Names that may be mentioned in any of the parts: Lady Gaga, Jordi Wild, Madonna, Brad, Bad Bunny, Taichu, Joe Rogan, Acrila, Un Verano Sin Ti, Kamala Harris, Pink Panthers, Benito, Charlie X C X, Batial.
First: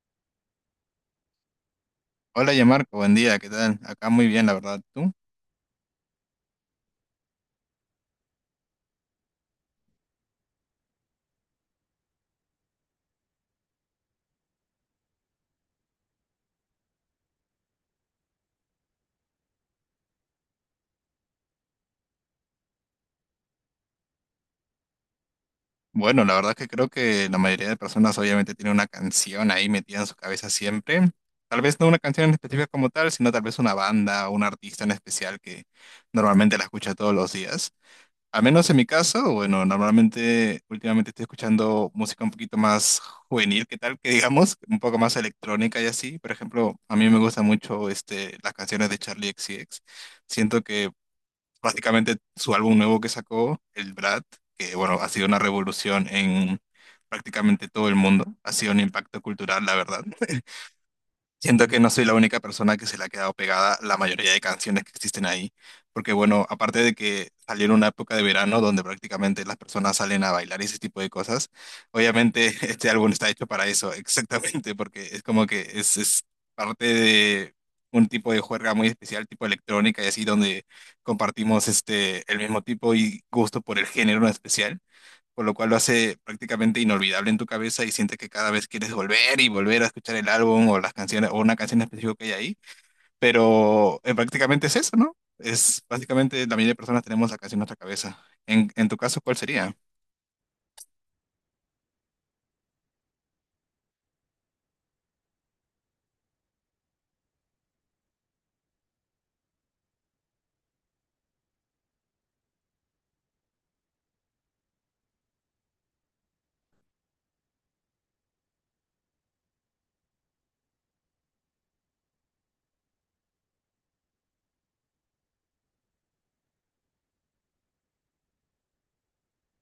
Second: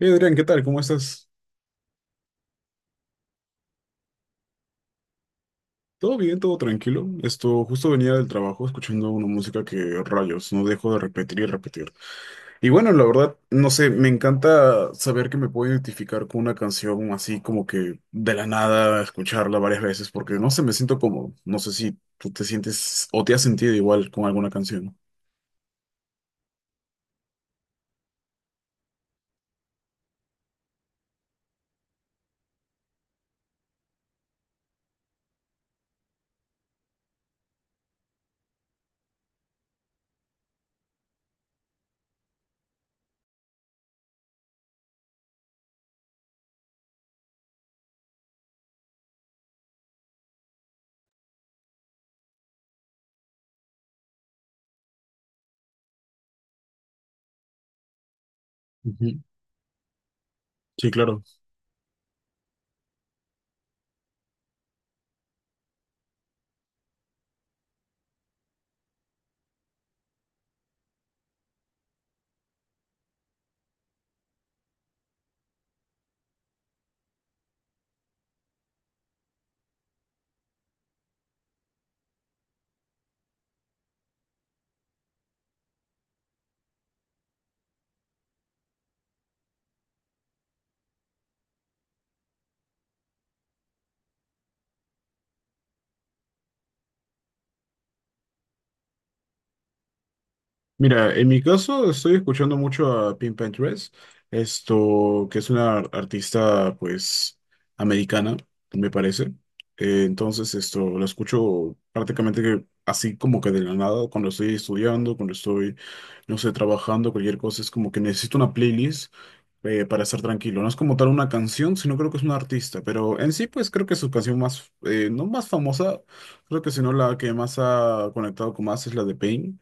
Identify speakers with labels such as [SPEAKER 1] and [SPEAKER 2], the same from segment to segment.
[SPEAKER 1] Hey Adrián, ¿qué tal? ¿Cómo estás?
[SPEAKER 2] Hola, Yamarco, buen día, ¿qué tal? Acá muy bien, la verdad. ¿Tú?
[SPEAKER 1] ¿Todo bien? ¿Todo tranquilo? Esto, justo venía del trabajo escuchando una música que rayos, no dejo de repetir y repetir. Y bueno, la verdad, no sé, me encanta saber que me puedo identificar con una canción así como que de la nada, escucharla varias veces, porque no sé, me siento cómodo. No sé si tú te sientes o te has sentido igual con alguna canción.
[SPEAKER 2] Bueno, la verdad es que creo que la mayoría de personas obviamente tienen una canción ahí metida en su cabeza siempre. Tal vez no una canción en específica como tal, sino tal vez una banda o un artista en especial que normalmente la escucha todos los días. Al menos en mi caso, bueno, normalmente últimamente estoy escuchando música un poquito más juvenil, ¿qué tal? Que digamos, un poco más electrónica y así. Por ejemplo, a mí me gusta mucho las canciones de Charlie X C X. Siento que prácticamente su álbum nuevo que sacó, el Brad, que bueno, ha sido una revolución en prácticamente todo el mundo, ha sido un
[SPEAKER 1] Ujú.
[SPEAKER 2] impacto cultural, la verdad.
[SPEAKER 1] Sí, claro.
[SPEAKER 2] Siento que no soy la única persona que se le ha quedado pegada la mayoría de canciones que existen ahí, porque bueno, aparte de que salió en una época de verano donde prácticamente las personas salen a bailar y ese tipo de cosas, obviamente este álbum está hecho para eso, exactamente, porque es como que es parte de un tipo de juerga muy especial, tipo electrónica y así, donde compartimos el mismo tipo y gusto por el género en especial, por lo cual lo hace prácticamente inolvidable en tu cabeza y sientes que cada vez quieres volver y volver a escuchar el álbum o las canciones o una canción específica que hay ahí, pero prácticamente es eso, ¿no? Es básicamente la mayoría de personas tenemos la canción en nuestra cabeza. En tu caso, ¿cuál sería?
[SPEAKER 1] Mira, en mi caso estoy escuchando mucho a Pink Panthers, esto que es una artista pues americana, me parece. Entonces esto lo escucho prácticamente que así como que de la nada, cuando estoy estudiando, cuando estoy, no sé, trabajando, cualquier cosa, es como que necesito una playlist para estar tranquilo. No es como tal una canción, sino creo que es un artista, pero en sí pues creo que su canción más, no más famosa, creo que sino la que más ha conectado con más es la de Pain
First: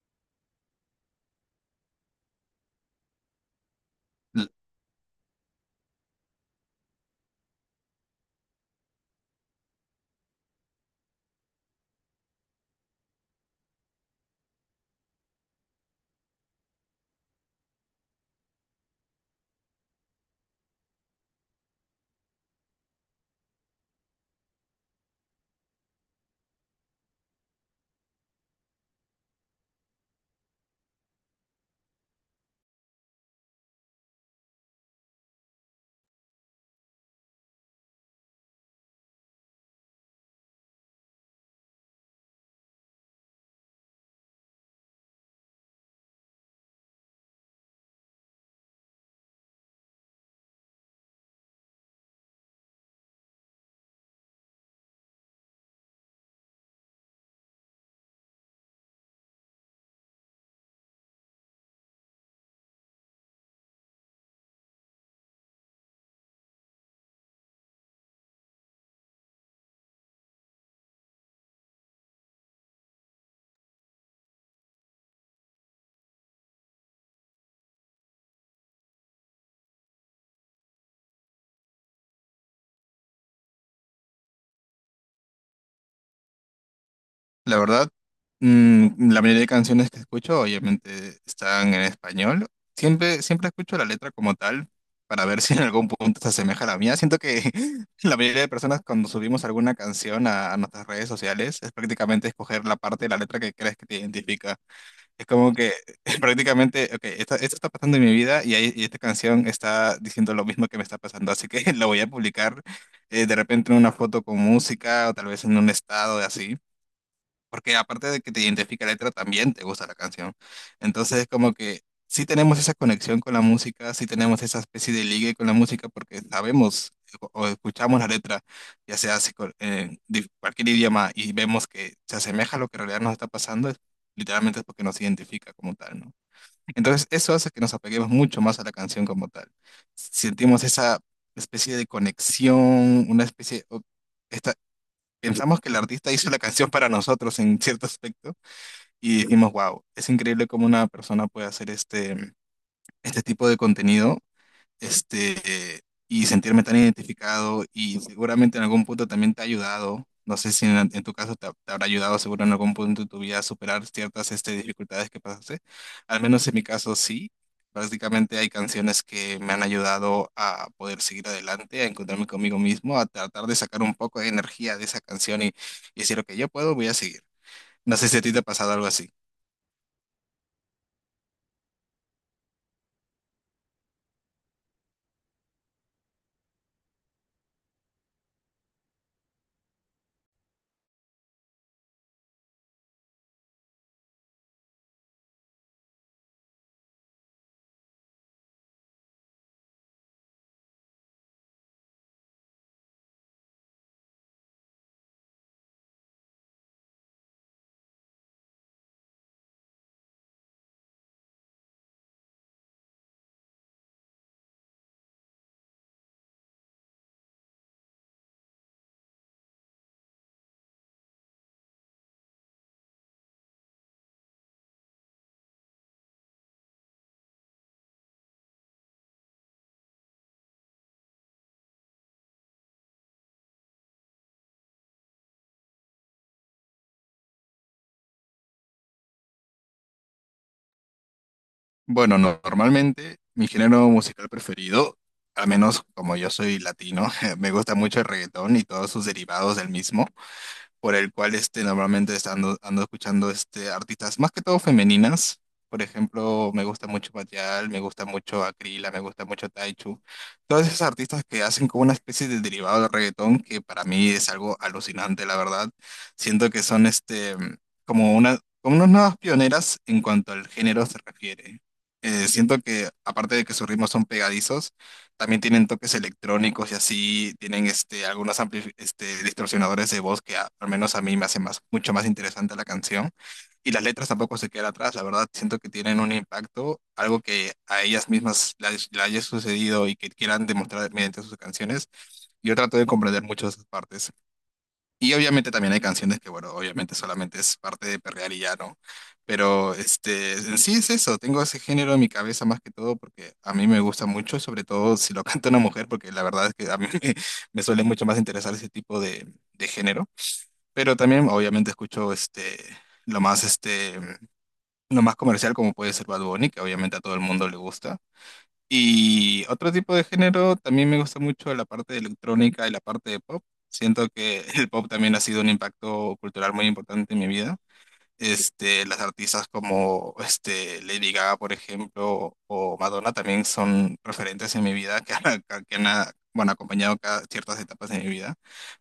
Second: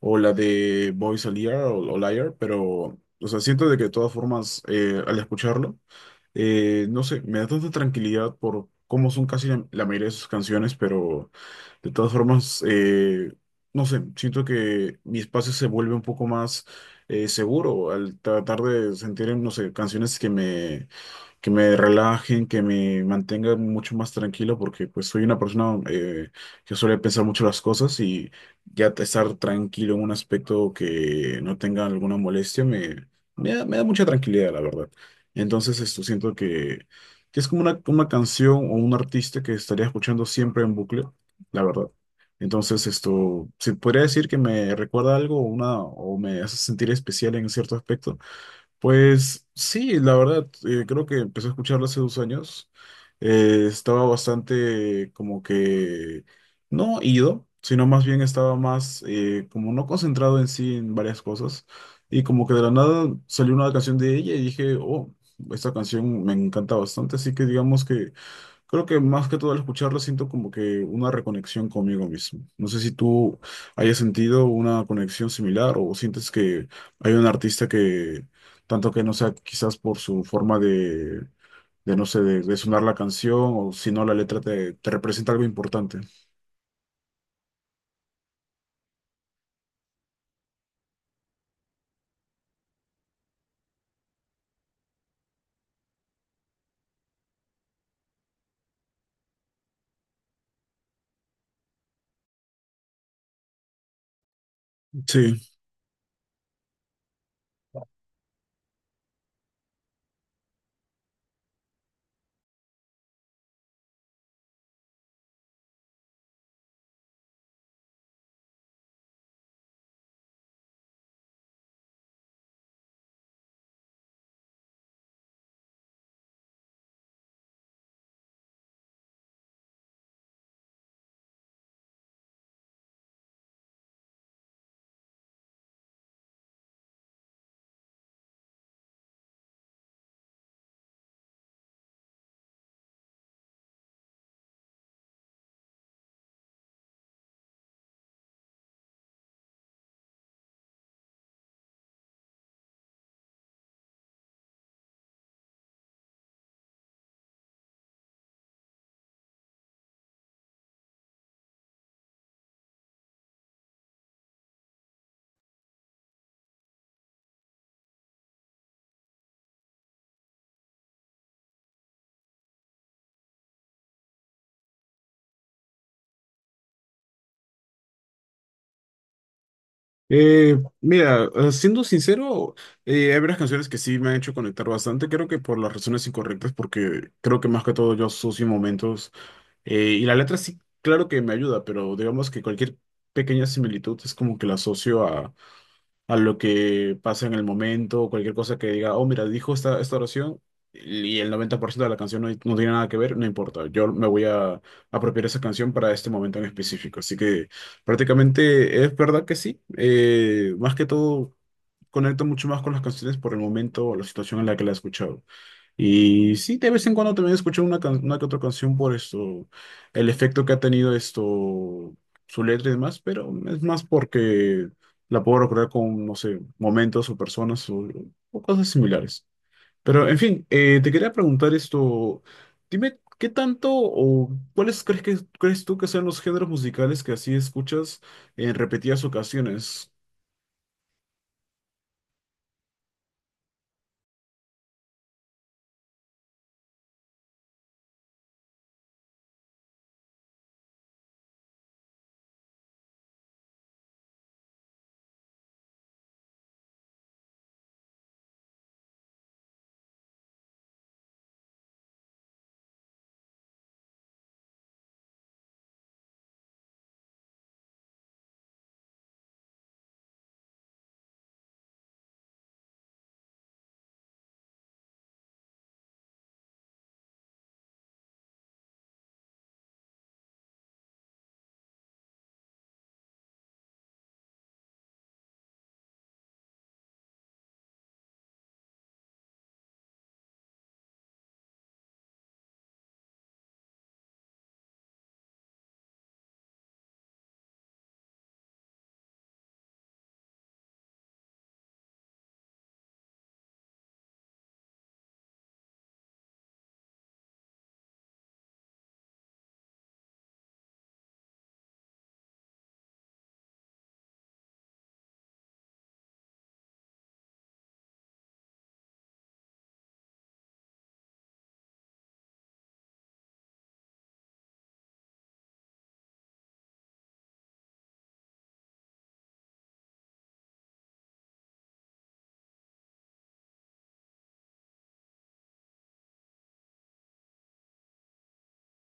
[SPEAKER 1] o la de Voice Liar o Liar, pero, o sea, siento de que de todas formas, al escucharlo, no sé, me da tanta tranquilidad por cómo son casi la mayoría de sus canciones, pero de todas formas, no sé, siento que mi espacio se vuelve un poco más seguro al tratar de sentir, no sé, canciones que me relajen, que me mantengan mucho más tranquilo, porque pues soy una persona que suele pensar mucho las cosas y ya estar tranquilo en un aspecto que no tenga alguna molestia me da mucha tranquilidad, la verdad. Entonces, esto siento que es como una canción o un artista que estaría escuchando siempre en bucle, la verdad. Entonces, esto, se podría decir que me recuerda algo o me hace sentir especial en cierto aspecto. Pues sí, la verdad, creo que empecé a escucharlo hace 2 años. Estaba bastante como que no ido, sino más bien estaba más como no concentrado en sí en varias cosas. Y como que de la nada salió una canción de ella y dije, oh, esta canción me encanta bastante. Así que digamos que creo que más que todo al escucharlo siento como que una reconexión conmigo mismo. No sé si tú hayas sentido una conexión similar o sientes que hay un artista que, tanto que no sea quizás por su forma de no sé, de sonar la canción o si no la letra te representa algo importante.
[SPEAKER 2] La verdad, la mayoría de canciones que escucho obviamente están en español. Siempre, siempre escucho la letra como tal para ver si en algún punto se asemeja a la mía. Siento que la mayoría de personas cuando subimos alguna canción a nuestras redes sociales es prácticamente escoger la parte de la letra que crees que te identifica. Es
[SPEAKER 1] Sí.
[SPEAKER 2] como que prácticamente, ok, esto está pasando en mi vida y esta canción está diciendo lo mismo que me está pasando, así que lo voy a publicar de repente en una foto con música o tal vez en un estado así, porque aparte de que te identifica la letra, también te gusta la canción. Entonces, como que sí tenemos esa conexión con la música, sí tenemos esa especie de ligue con la música, porque sabemos o escuchamos la letra, ya sea si cualquier idioma, y vemos que se asemeja a lo que en realidad nos está pasando, literalmente es porque nos identifica como tal, ¿no? Entonces, eso hace que nos apeguemos mucho más a la canción como tal. Sentimos esa especie de conexión, una especie, esta- pensamos que el artista hizo la canción para nosotros en cierto aspecto y dijimos, wow, es increíble cómo una persona puede hacer este tipo de contenido, este, y sentirme tan identificado, y seguramente en algún punto también te ha ayudado. No sé si en tu caso te habrá ayudado seguro en algún punto de tu vida a superar ciertas dificultades que pasaste. Al menos en mi caso sí. Prácticamente hay canciones que me han ayudado a poder seguir adelante, a encontrarme conmigo mismo, a tratar de sacar un poco de energía de esa canción y decir, ok, yo puedo, voy a seguir. No sé si a ti te ha pasado algo así.
[SPEAKER 1] Mira, siendo sincero, hay varias canciones que sí me han hecho conectar bastante, creo que por las razones incorrectas, porque creo que más que todo yo asocio momentos. Y la letra sí, claro que me ayuda, pero digamos que cualquier pequeña similitud es como que la asocio a lo que pasa en el momento, o cualquier cosa que diga, oh, mira, dijo esta oración y el 90% de la canción no tiene nada que ver, no importa, yo me voy a apropiar esa canción para este momento en específico. Así que prácticamente es verdad que sí, más que todo conecto mucho más con las canciones por el momento o la situación en la que la he escuchado. Y sí, de vez en cuando también escucho una que otra canción por esto, el efecto que ha tenido esto, su letra y demás, pero es más porque la puedo recordar con, no sé, momentos o personas o cosas similares. Pero, en fin, te quería preguntar esto, dime, ¿qué tanto o cuáles crees que, crees tú que sean los géneros musicales que así escuchas en repetidas ocasiones?
[SPEAKER 2] Bueno, normalmente mi género musical preferido, al menos como yo soy latino, me gusta mucho el reggaetón y todos sus derivados del mismo, por el cual normalmente ando escuchando artistas más que todo femeninas. Por ejemplo, me gusta mucho Batial, me gusta mucho Acrila, me gusta mucho Taichu. Todas esas artistas que hacen como una especie de derivado del reggaetón que para mí es algo alucinante, la verdad. Siento que son como unas nuevas pioneras en cuanto al género se refiere. Siento que aparte de que sus ritmos son pegadizos, también tienen toques electrónicos y así, tienen algunos distorsionadores de voz que al menos a mí me hace más, mucho más interesante la canción. Y las letras tampoco se quedan atrás, la verdad, siento que tienen un impacto, algo que a ellas mismas le haya sucedido y que quieran demostrar mediante sus canciones. Yo trato de comprender mucho esas partes. Y obviamente también hay canciones que, bueno, obviamente solamente es parte de perrear y ya, ¿no? Pero en sí es eso, tengo ese género en mi cabeza más que todo porque a mí me gusta mucho, sobre todo si lo canta una mujer, porque la verdad es que a mí me suele mucho más interesar ese tipo de género. Pero también obviamente escucho lo más, este, lo más comercial como puede ser Bad Bunny, que obviamente a todo el mundo le gusta. Y otro tipo de género, también me gusta mucho la parte de electrónica y la parte de pop. Siento que el pop también ha sido un impacto cultural muy importante en mi vida. Las artistas como Lady Gaga, por ejemplo, o Madonna también son referentes en mi vida que han, ah, bueno, acompañado ciertas etapas de mi vida.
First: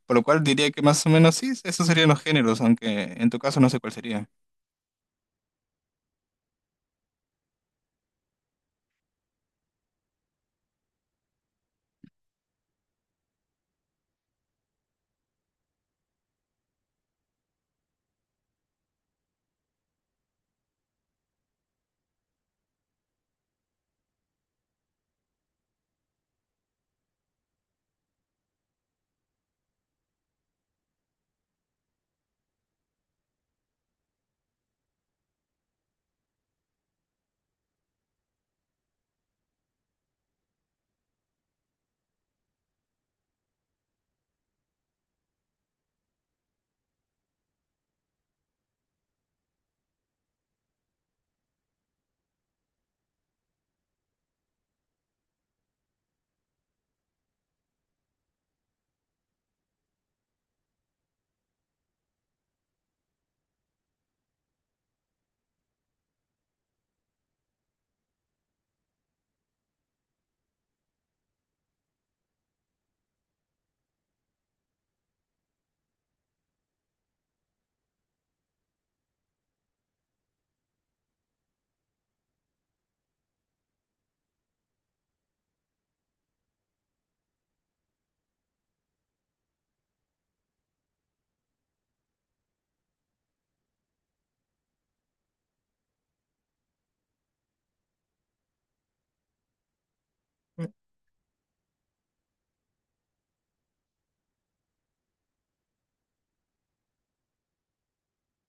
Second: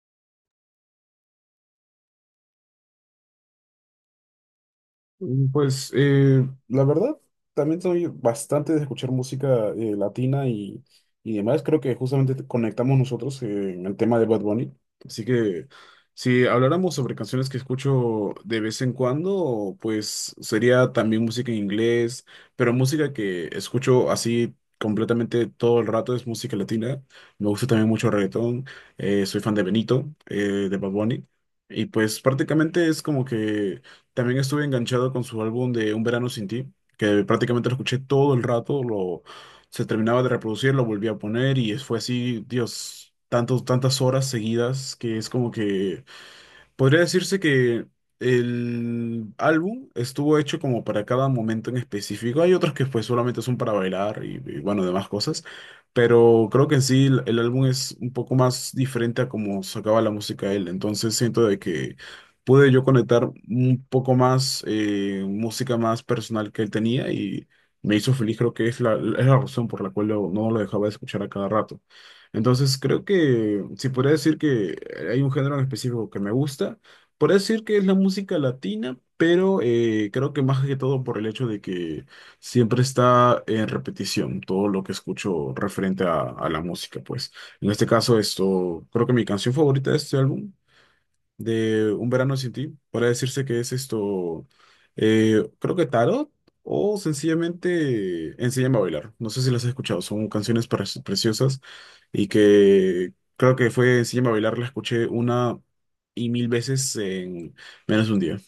[SPEAKER 2] Por lo cual diría que más o menos sí, esos serían los géneros, aunque en tu caso no sé cuál sería.
[SPEAKER 1] Mm, pues la verdad, también soy bastante de escuchar música latina y demás. Creo que justamente conectamos nosotros en el tema de Bad Bunny. Así que si habláramos sobre canciones que escucho de vez en cuando, pues sería también música en inglés, pero música que escucho así completamente todo el rato es música latina. Me gusta también mucho el reggaetón. Soy fan de Benito, de Bad Bunny. Y pues prácticamente es como que... También estuve enganchado con su álbum de Un Verano Sin Ti, que prácticamente lo escuché todo el rato, lo, se terminaba de reproducir, lo volví a poner y fue así, Dios, tantas horas seguidas que es como que podría decirse que el álbum estuvo hecho como para cada momento en específico. Hay otros que pues solamente son para bailar y, bueno, demás cosas. Pero creo que en sí el álbum es un poco más diferente a cómo sacaba la música él. Entonces siento de que pude yo conectar un poco más música más personal que él tenía y me hizo feliz. Creo que es es la razón por la cual no lo dejaba de escuchar a cada rato. Entonces, creo que si podría decir que hay un género en específico que me gusta, podría decir que es la música latina, pero creo que más que todo por el hecho de que siempre está en repetición todo lo que escucho referente a la música, pues. En este caso, esto, creo que mi canción favorita de este álbum de Un verano sin ti, para decirse que es esto, creo que tarot o sencillamente Enséñame a bailar. No sé si las has escuchado, son canciones preciosas y que creo que fue Enséñame a bailar, la escuché una y mil veces en menos de un día.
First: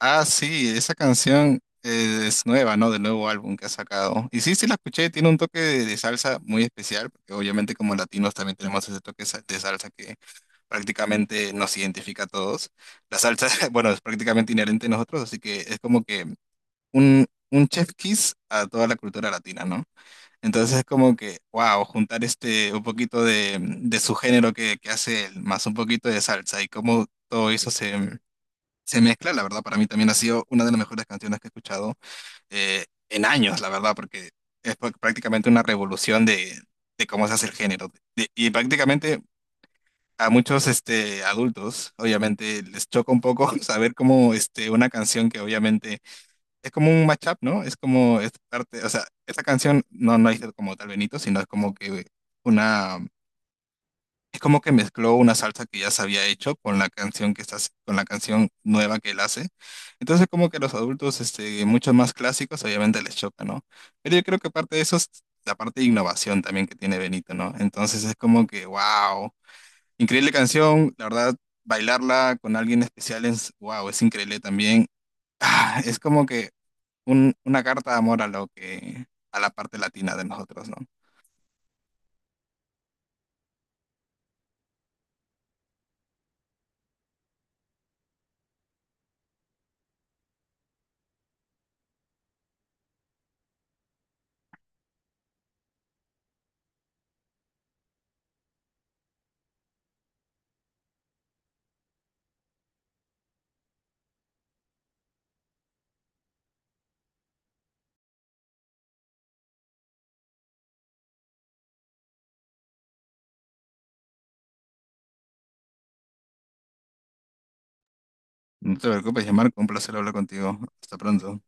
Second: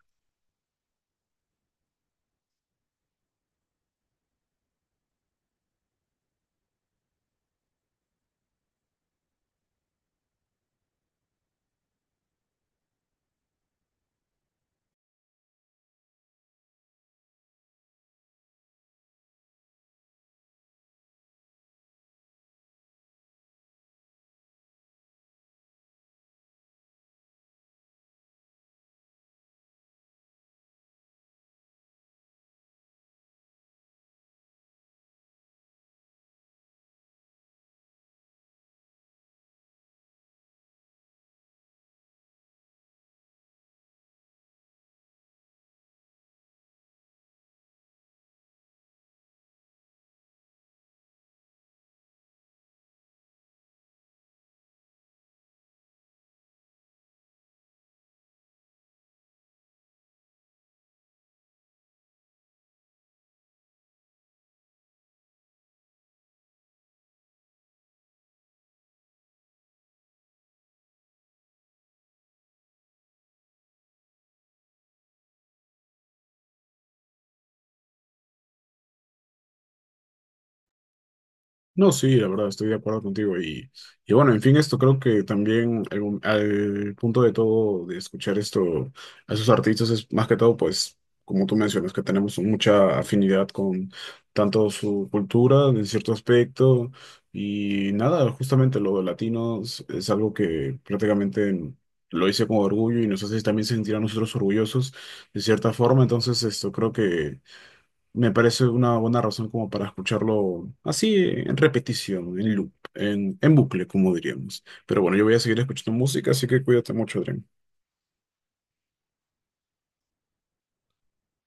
[SPEAKER 2] Ah, sí, esa canción es nueva, ¿no? Del nuevo álbum que ha sacado. Y sí, sí la escuché, tiene un toque de salsa muy especial, porque obviamente como latinos también tenemos ese toque de salsa que prácticamente nos identifica a todos. La salsa, bueno, es prácticamente inherente a nosotros, así que es como que un chef kiss a toda la cultura latina, ¿no? Entonces es como que, wow, juntar un poquito de su género que hace él, más un poquito de salsa y cómo todo eso se mezcla, la verdad, para mí también ha sido una de las mejores canciones que he escuchado en años, la verdad, porque es prácticamente una revolución de cómo se hace el género. Y prácticamente a muchos adultos, obviamente, les choca un poco saber cómo una canción que obviamente es como un mashup, ¿no? Es como, es parte, o sea, esta canción no es como tal Benito, sino es como que una... Es como que mezcló una salsa que ya se había hecho con la canción que está, con la canción nueva que él hace. Entonces como que los adultos, mucho más clásicos, obviamente les choca, ¿no? Pero yo creo que parte de eso es la parte de innovación también que tiene Benito, ¿no? Entonces es como que, wow, increíble canción, la verdad, bailarla con alguien especial es, wow, es increíble también. Ah, es como que una carta de amor a lo que, a la parte latina de nosotros, ¿no?
[SPEAKER 1] No, sí, la verdad, estoy de acuerdo contigo. Y bueno, en fin, esto creo que también al punto de todo de escuchar esto a esos artistas es más que todo, pues, como tú mencionas, que tenemos mucha afinidad con tanto su cultura en cierto aspecto y nada, justamente lo de latinos es algo que prácticamente lo hice con orgullo y nos hace también sentir a nosotros orgullosos de cierta forma. Entonces, esto creo que... Me parece una buena razón como para escucharlo así en repetición, en loop, en bucle, como diríamos. Pero bueno, yo voy a seguir escuchando música, así que cuídate mucho, Adrián.
[SPEAKER 2] No te preocupes, llamar, un placer hablar contigo. Hasta pronto.